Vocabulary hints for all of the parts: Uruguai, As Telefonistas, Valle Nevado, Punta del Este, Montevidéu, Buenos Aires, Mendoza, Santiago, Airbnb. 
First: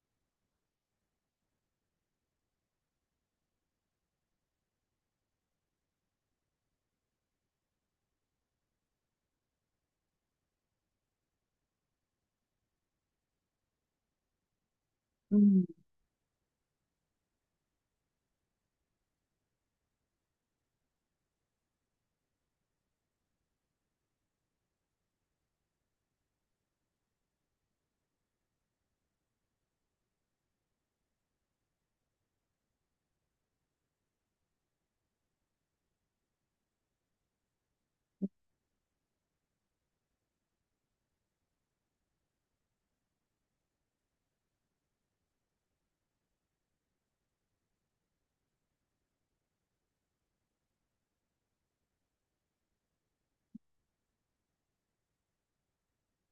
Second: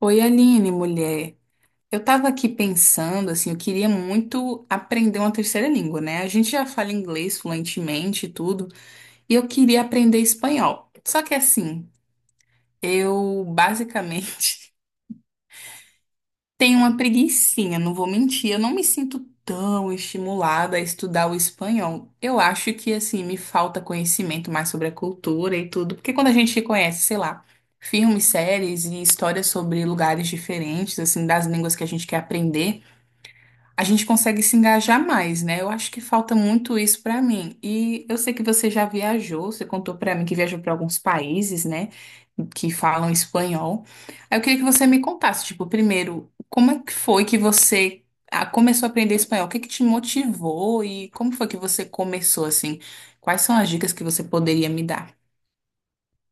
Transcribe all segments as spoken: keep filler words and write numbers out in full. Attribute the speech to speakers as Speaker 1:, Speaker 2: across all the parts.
Speaker 1: Oi, Aline, mulher. Eu tava aqui pensando, assim, eu queria muito aprender uma terceira língua, né? A gente já fala inglês fluentemente e tudo, e eu queria aprender espanhol. Só que assim, eu basicamente
Speaker 2: Hum.
Speaker 1: tenho uma preguicinha, não vou mentir, eu não me sinto tão estimulada a estudar o espanhol. Eu acho que, assim, me falta conhecimento mais sobre a cultura e tudo, porque quando a gente conhece, sei lá, filmes, séries e histórias sobre lugares diferentes, assim, das línguas que a gente quer aprender. A gente consegue se engajar mais, né? Eu acho que falta muito isso pra mim. E eu sei que você já viajou, você contou pra mim que viajou pra alguns países, né, que falam espanhol. Aí eu queria que você me contasse, tipo, primeiro, como é que foi que você ah, começou a aprender espanhol? O que que te motivou e como foi que você começou assim? Quais são as dicas que você poderia me dar?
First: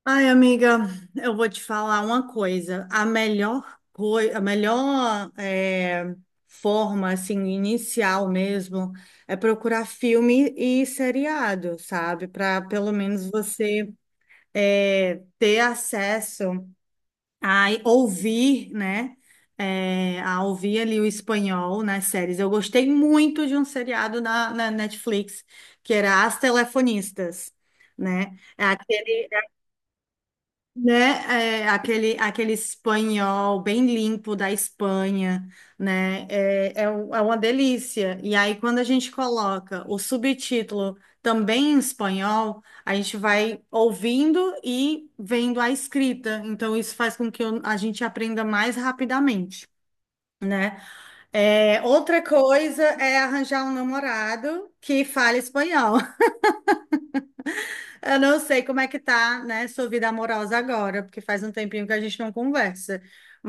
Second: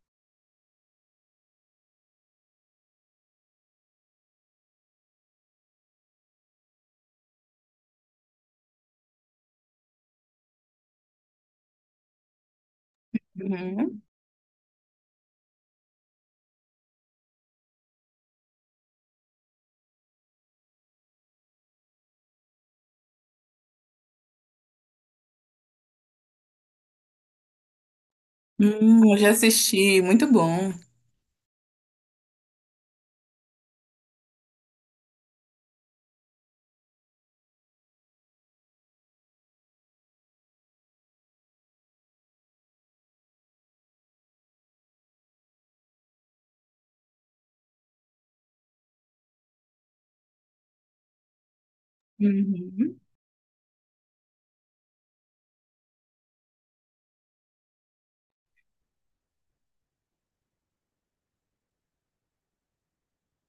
Speaker 2: Ai, amiga, eu vou te falar uma coisa. A melhor coisa, a melhor eh, forma, assim, inicial mesmo, é procurar filme e seriado, sabe? Para pelo menos você
Speaker 1: Uhum.
Speaker 2: eh, ter acesso a ouvir, né? Eh, a ouvir ali o espanhol nas séries. Eu gostei muito de um seriado na, na Netflix, que era As Telefonistas. né?
Speaker 1: Hum, eu já assisti, muito bom.
Speaker 2: né? É, aquele, aquele espanhol bem limpo da Espanha, né? É, é, um- é uma delícia. E aí, quando a gente coloca o subtítulo também em espanhol, a gente vai ouvindo e vendo a escrita. Então, isso faz com que eu- a gente aprenda mais rapidamente. É, outra coisa
Speaker 1: Uhum.
Speaker 2: é arranjar um namorado que fale espanhol. Eu não sei como é que tá, né, sua vida amorosa agora, porque faz um tempinho que a gente não conversa.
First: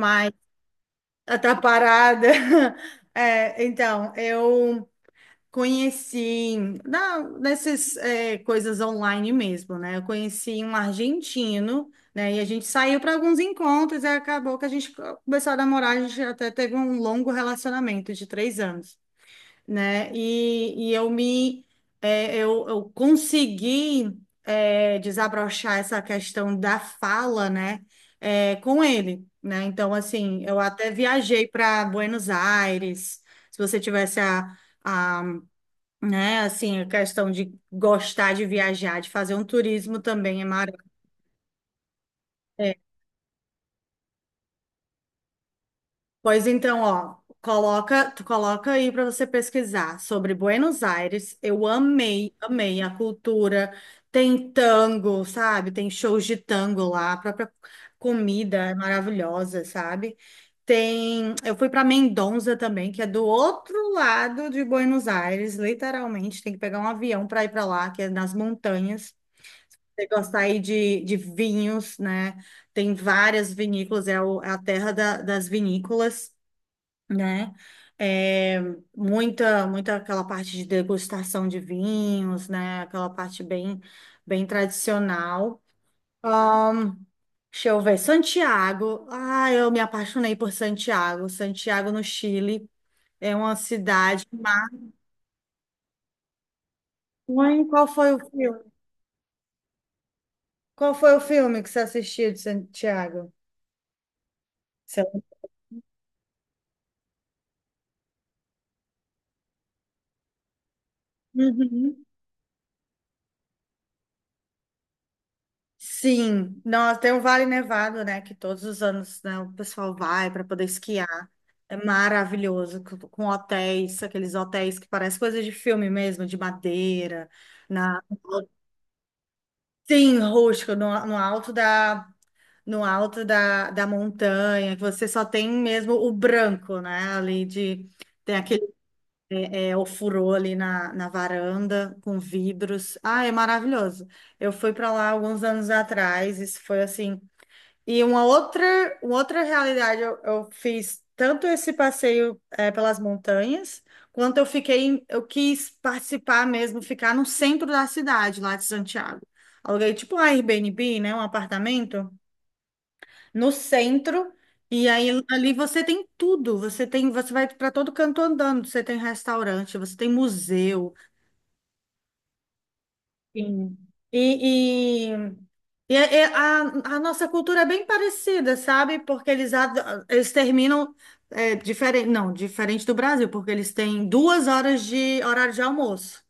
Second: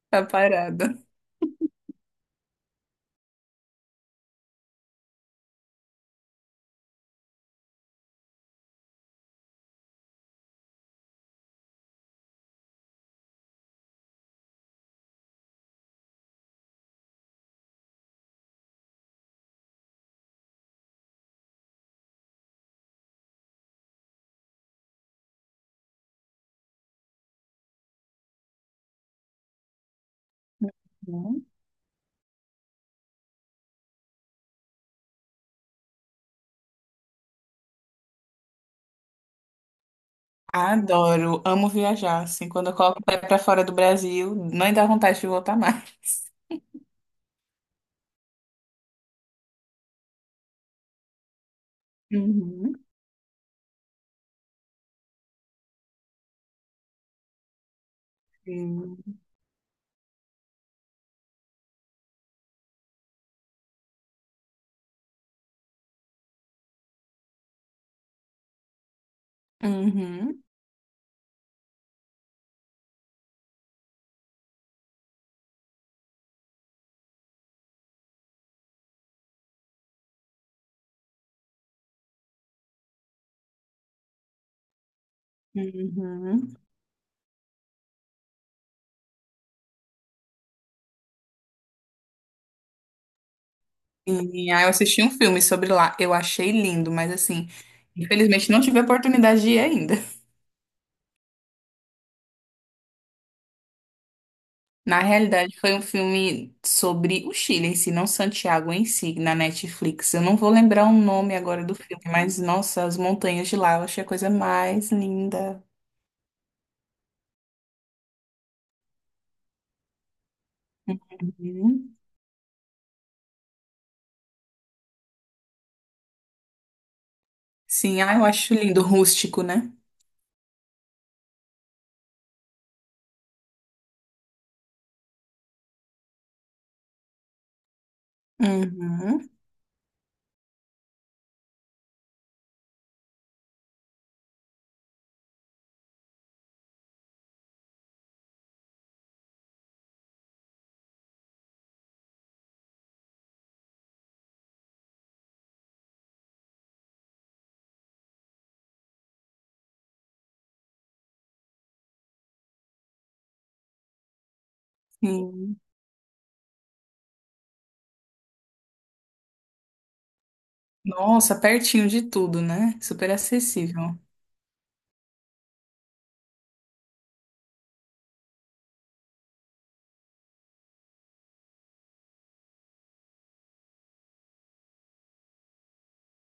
Speaker 1: Tá parada.
Speaker 2: Ah, tá parada. É, então, eu conheci na, nessas é, coisas online mesmo, né? Eu conheci um argentino, né? E a gente saiu para alguns encontros e acabou que a gente começou a namorar. A gente até teve um longo relacionamento de três anos, né? E, e eu me é, eu, eu consegui, é, desabrochar essa questão da fala, né? É, com ele, né? Então, assim, eu até viajei para Buenos Aires. Se você tivesse a, a, né, assim, a questão de gostar de viajar, de fazer um turismo também é maravilhoso.
Speaker 1: Adoro, amo viajar. Assim, quando eu coloco o pé pra fora do Brasil, não dá vontade de voltar mais.
Speaker 2: Pois então, ó, coloca, tu coloca aí para você pesquisar sobre Buenos Aires. Eu amei,
Speaker 1: Uhum.
Speaker 2: amei a cultura. Tem tango, sabe? Tem shows de tango lá, a própria comida é
Speaker 1: Sim.
Speaker 2: maravilhosa, sabe? Tem, eu fui para Mendoza também, que é do outro lado de Buenos Aires, literalmente, tem que pegar um avião para ir para lá, que é nas montanhas. Você gostar
Speaker 1: Uhum,
Speaker 2: aí de, de vinhos, né? Tem várias vinícolas, é, o- é a terra da- das vinícolas, né? É, muita, muita aquela parte de degustação de vinhos, né? Aquela parte bem, bem tradicional.
Speaker 1: uhum.
Speaker 2: Ahn, Deixa eu ver, Santiago. Ah, eu me apaixonei por Santiago. Santiago, no Chile, é uma cidade.
Speaker 1: E aí eu assisti um filme sobre lá. Eu achei lindo, mas assim,
Speaker 2: Mãe, qual foi o
Speaker 1: infelizmente não
Speaker 2: filme?
Speaker 1: tive a oportunidade de ir ainda.
Speaker 2: Qual foi o filme que você assistiu de Santiago?
Speaker 1: Na
Speaker 2: Seu-
Speaker 1: realidade, foi um filme sobre o Chile em si, não Santiago em si, na Netflix. Eu não vou lembrar o nome agora do filme,
Speaker 2: Uhum.
Speaker 1: mas nossa, as montanhas de lá, eu achei a coisa mais linda.
Speaker 2: Sim, nós tem o Vale Nevado, né? Que todos os anos, né, o pessoal vai para poder esquiar. É
Speaker 1: Uhum.
Speaker 2: maravilhoso, com com hotéis, aqueles hotéis que parecem coisas de filme mesmo, de madeira, na
Speaker 1: Sim, ah, eu acho lindo, rústico, né?
Speaker 2: sim, rústico, no, no alto da no alto da, da montanha, que você só tem mesmo o branco, né? Ali de Tem aquele,
Speaker 1: Uhum,
Speaker 2: é, ofurô ali na, na varanda com vidros. Ah, é maravilhoso. Eu fui para lá alguns anos atrás, isso foi assim. E uma outra, uma outra realidade, eu, eu fiz tanto esse passeio, eh, pelas montanhas, quanto eu fiquei, em- eu quis participar mesmo, ficar no centro da cidade, lá de Santiago. Aluguei tipo um Airbnb, né, um apartamento, no centro, e aí ali
Speaker 1: sim.
Speaker 2: você tem tudo, você tem, você vai para todo canto andando, você tem restaurante, você tem museu.
Speaker 1: Nossa, pertinho de tudo, né? Super
Speaker 2: Sim.
Speaker 1: acessível.
Speaker 2: E, E é- é- a, a nossa cultura é bem parecida, sabe? Porque eles, ad- eles terminam diferente, não, diferente do Brasil, porque eles têm duas horas de horário de almoço.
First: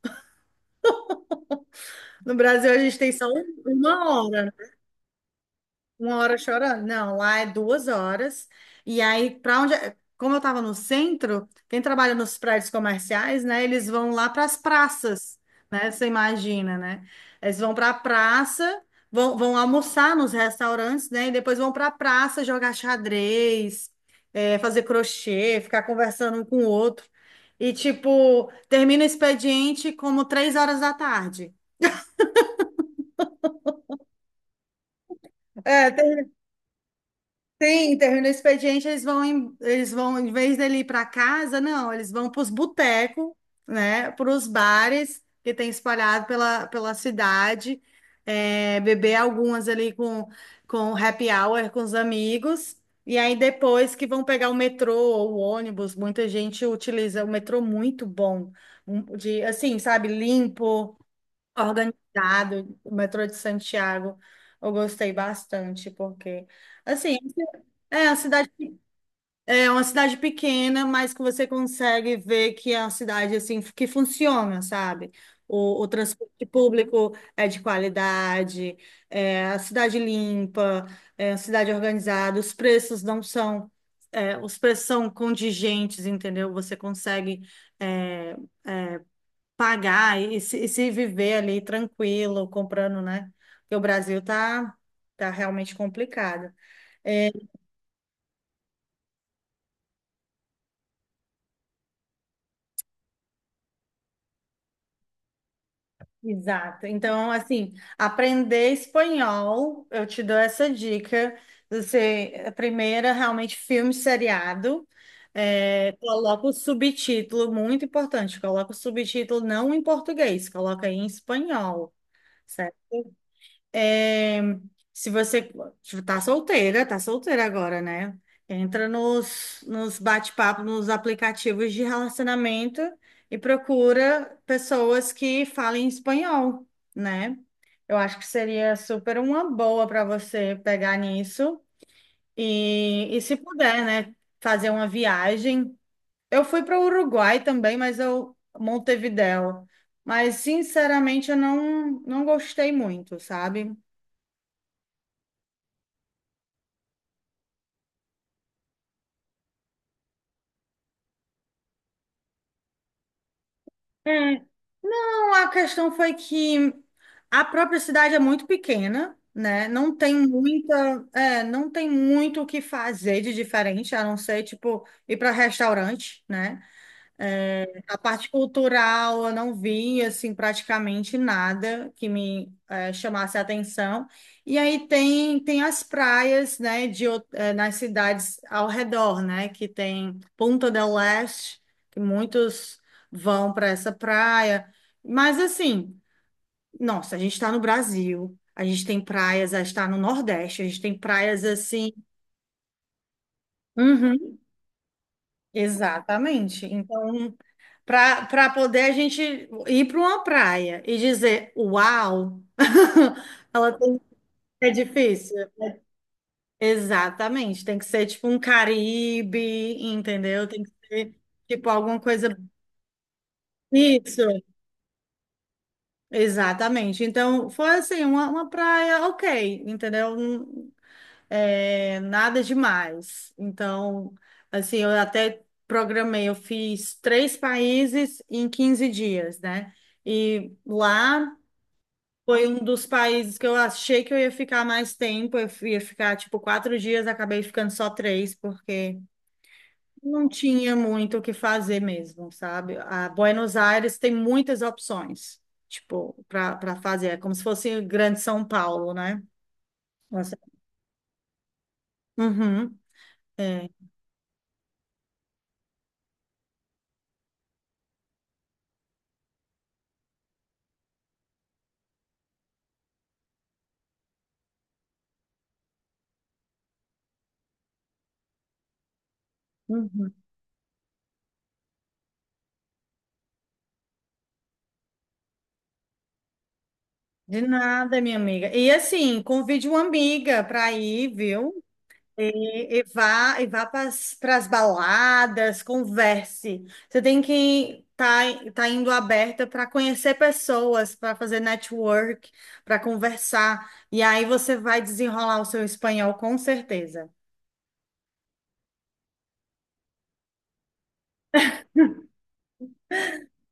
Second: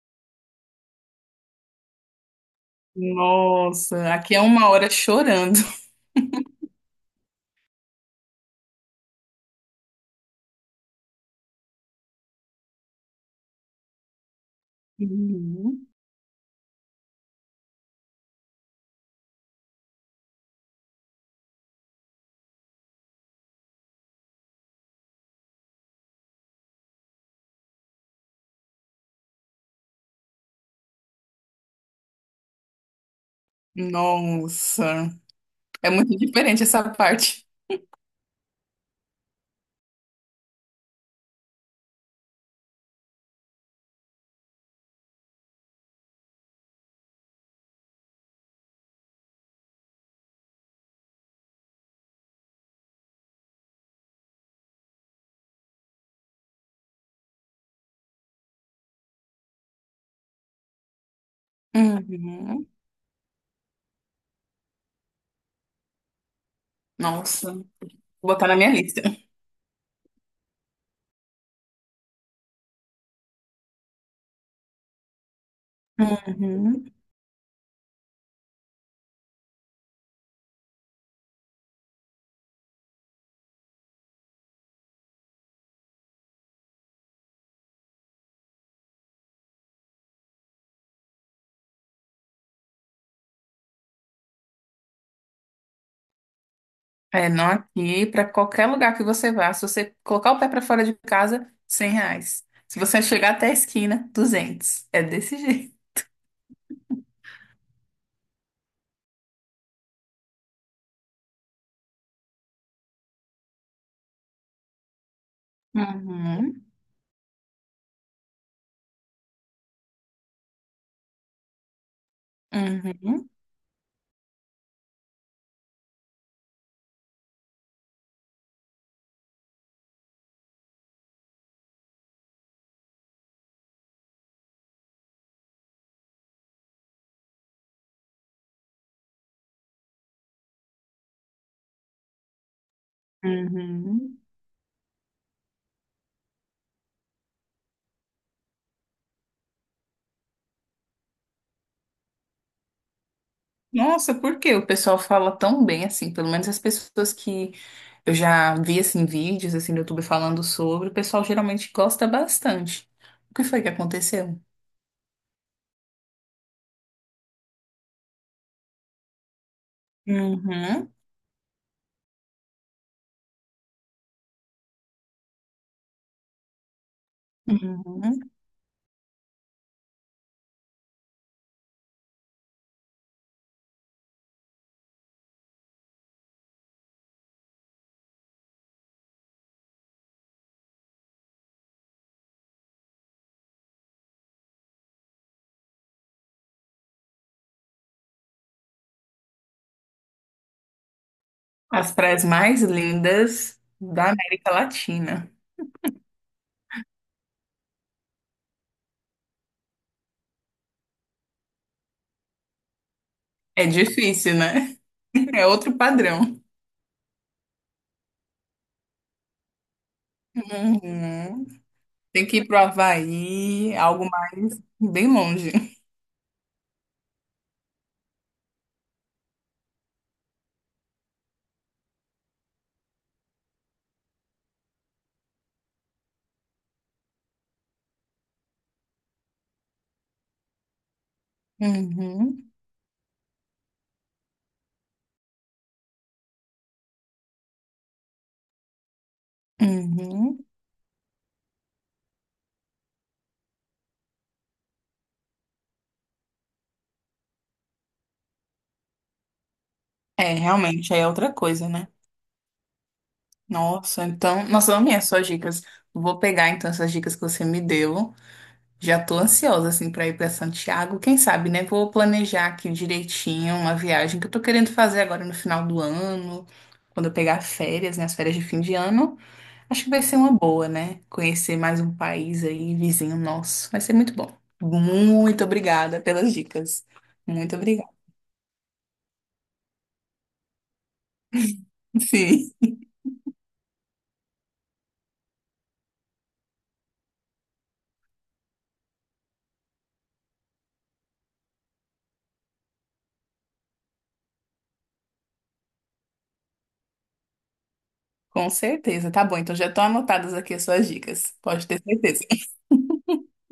Speaker 2: No Brasil, a gente tem só um-
Speaker 1: Nossa,
Speaker 2: uma
Speaker 1: aqui é
Speaker 2: hora,
Speaker 1: uma hora chorando.
Speaker 2: Uma hora chorando? Não, lá é duas horas. E aí, para onde. é, como eu estava no centro, quem trabalha nos prédios comerciais, né? Eles vão lá para as praças,
Speaker 1: Uhum.
Speaker 2: né? Você imagina, né? Eles vão para a praça, vão, vão almoçar nos restaurantes, né? E depois vão para a praça jogar xadrez, eh, fazer crochê, ficar conversando um com o outro. E, tipo, termina o expediente como três horas da tarde.
Speaker 1: Nossa,
Speaker 2: É,
Speaker 1: é muito diferente essa parte.
Speaker 2: sim, termina o expediente, eles vão, em- eles vão, em vez dele ir para casa, não, eles vão para os botecos, né, para os bares que tem espalhado pela, pela cidade, é, beber algumas ali com, com happy hour com os amigos, e aí depois que vão pegar o metrô ou o ônibus, muita gente utiliza o metrô muito bom, um- de, assim, sabe, limpo,
Speaker 1: Uhum.
Speaker 2: organizado, o metrô de Santiago, eu gostei bastante, porque, assim,
Speaker 1: Nossa, vou
Speaker 2: é uma
Speaker 1: botar
Speaker 2: cidade,
Speaker 1: na minha lista.
Speaker 2: é uma cidade pequena, mas que você consegue ver que é uma cidade, assim, que funciona, sabe? O, o transporte
Speaker 1: Uhum.
Speaker 2: público é de qualidade, é a cidade limpa, é a cidade organizada, os preços não são... é, os preços são contingentes, entendeu? Você consegue, é, pagar e se, e se viver ali tranquilo, comprando, né? Porque o Brasil tá, tá realmente complicado.
Speaker 1: É,
Speaker 2: É,
Speaker 1: não aqui, para qualquer lugar que você vá, se você colocar o pé para fora de casa, cem reais. Se você chegar até a esquina, duzentos. É desse jeito.
Speaker 2: exato. Então, assim, aprender espanhol, eu te dou essa dica. Você, a primeira, realmente, filme seriado. É, coloca o
Speaker 1: Uhum.
Speaker 2: subtítulo, muito importante, coloca o subtítulo não em português, coloca aí em espanhol, certo?
Speaker 1: Uhum.
Speaker 2: É, se você tá solteira, tá solteira agora, né? Entra nos, nos bate-papos, nos aplicativos de relacionamento e procura pessoas que falem espanhol, né? Eu acho que seria super uma boa para você pegar nisso e, e se puder, né,
Speaker 1: Uhum.
Speaker 2: fazer uma viagem. Eu fui para o Uruguai também, mas eu Montevidéu. Mas sinceramente eu não não gostei muito, sabe?
Speaker 1: Nossa, por que o pessoal fala tão bem assim? Pelo menos as pessoas que eu já vi assim vídeos assim no YouTube falando sobre, o pessoal geralmente gosta bastante. O que foi que aconteceu?
Speaker 2: É. Não, a questão foi que a própria cidade é muito pequena, né? Não tem
Speaker 1: Uhum,
Speaker 2: muita, é, não tem muito o que fazer de diferente, a não ser, tipo, ir para restaurante, né? A parte
Speaker 1: uhum.
Speaker 2: cultural, eu não vi, assim, praticamente nada que me eh, chamasse a atenção. E aí tem, tem as praias, né, de, ou- eh, nas cidades ao redor, né, que tem Punta del Este, que muitos vão para essa praia. Mas, assim, nossa, a gente está no Brasil, a gente tem praias, a gente está no Nordeste, a gente tem praias, assim...
Speaker 1: As praias mais lindas da
Speaker 2: Uhum,
Speaker 1: América Latina.
Speaker 2: exatamente. Então, para poder a gente ir para uma praia e dizer, uau,
Speaker 1: É
Speaker 2: ela tem que
Speaker 1: difícil,
Speaker 2: ser
Speaker 1: né?
Speaker 2: difícil.
Speaker 1: É outro padrão.
Speaker 2: Exatamente, tem que ser tipo um Caribe, entendeu? Tem que ser
Speaker 1: Uhum.
Speaker 2: tipo alguma
Speaker 1: Tem
Speaker 2: coisa.
Speaker 1: que ir pro Havaí, algo
Speaker 2: Isso,
Speaker 1: mais bem longe.
Speaker 2: exatamente. Então, foi assim, uma, uma praia ok, entendeu? Hum, é, nada demais. Então, assim, eu até programei, eu fiz três países em quinze dias, né? E lá. Foi
Speaker 1: Uhum,
Speaker 2: um dos países que eu achei que eu ia ficar mais tempo. Eu ia ficar, tipo, quatro dias, acabei ficando só três, porque não
Speaker 1: uhum.
Speaker 2: tinha muito o que fazer mesmo, sabe? A Buenos Aires tem muitas opções, tipo, para para fazer. É como se fosse o Grande São Paulo, né?
Speaker 1: É,
Speaker 2: Você-
Speaker 1: realmente, aí é outra coisa, né?
Speaker 2: Uhum, é.
Speaker 1: Nossa, então, nossa, eu amei as suas dicas. Vou pegar então essas dicas que você me deu. Já tô ansiosa assim para ir para Santiago. Quem sabe, né? Vou planejar aqui direitinho uma viagem que eu tô querendo fazer agora no final do ano, quando eu pegar férias, né? As férias de fim de ano. Acho que vai
Speaker 2: Uhum.
Speaker 1: ser uma boa, né? Conhecer mais um país aí, vizinho nosso. Vai ser muito bom. Muito obrigada pelas dicas.
Speaker 2: De
Speaker 1: Muito obrigada.
Speaker 2: nada, minha amiga. E assim, convide uma amiga para ir, viu?
Speaker 1: Sim,
Speaker 2: E, e vá, e vá para as baladas, converse. Você tem que tá, tá indo aberta para conhecer pessoas, para fazer network, para conversar. E aí você vai desenrolar o seu espanhol com certeza.
Speaker 1: com certeza. Tá bom, então já estão anotadas aqui as suas dicas. Pode ter certeza.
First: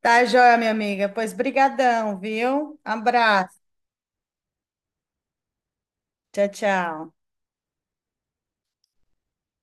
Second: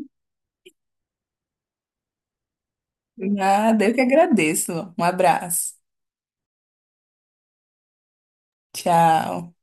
Speaker 2: Tá joia, minha amiga? Pois brigadão, viu? Abraço.
Speaker 1: Nada, eu que agradeço. Um abraço.
Speaker 2: Tchau, tchau.
Speaker 1: Tchau.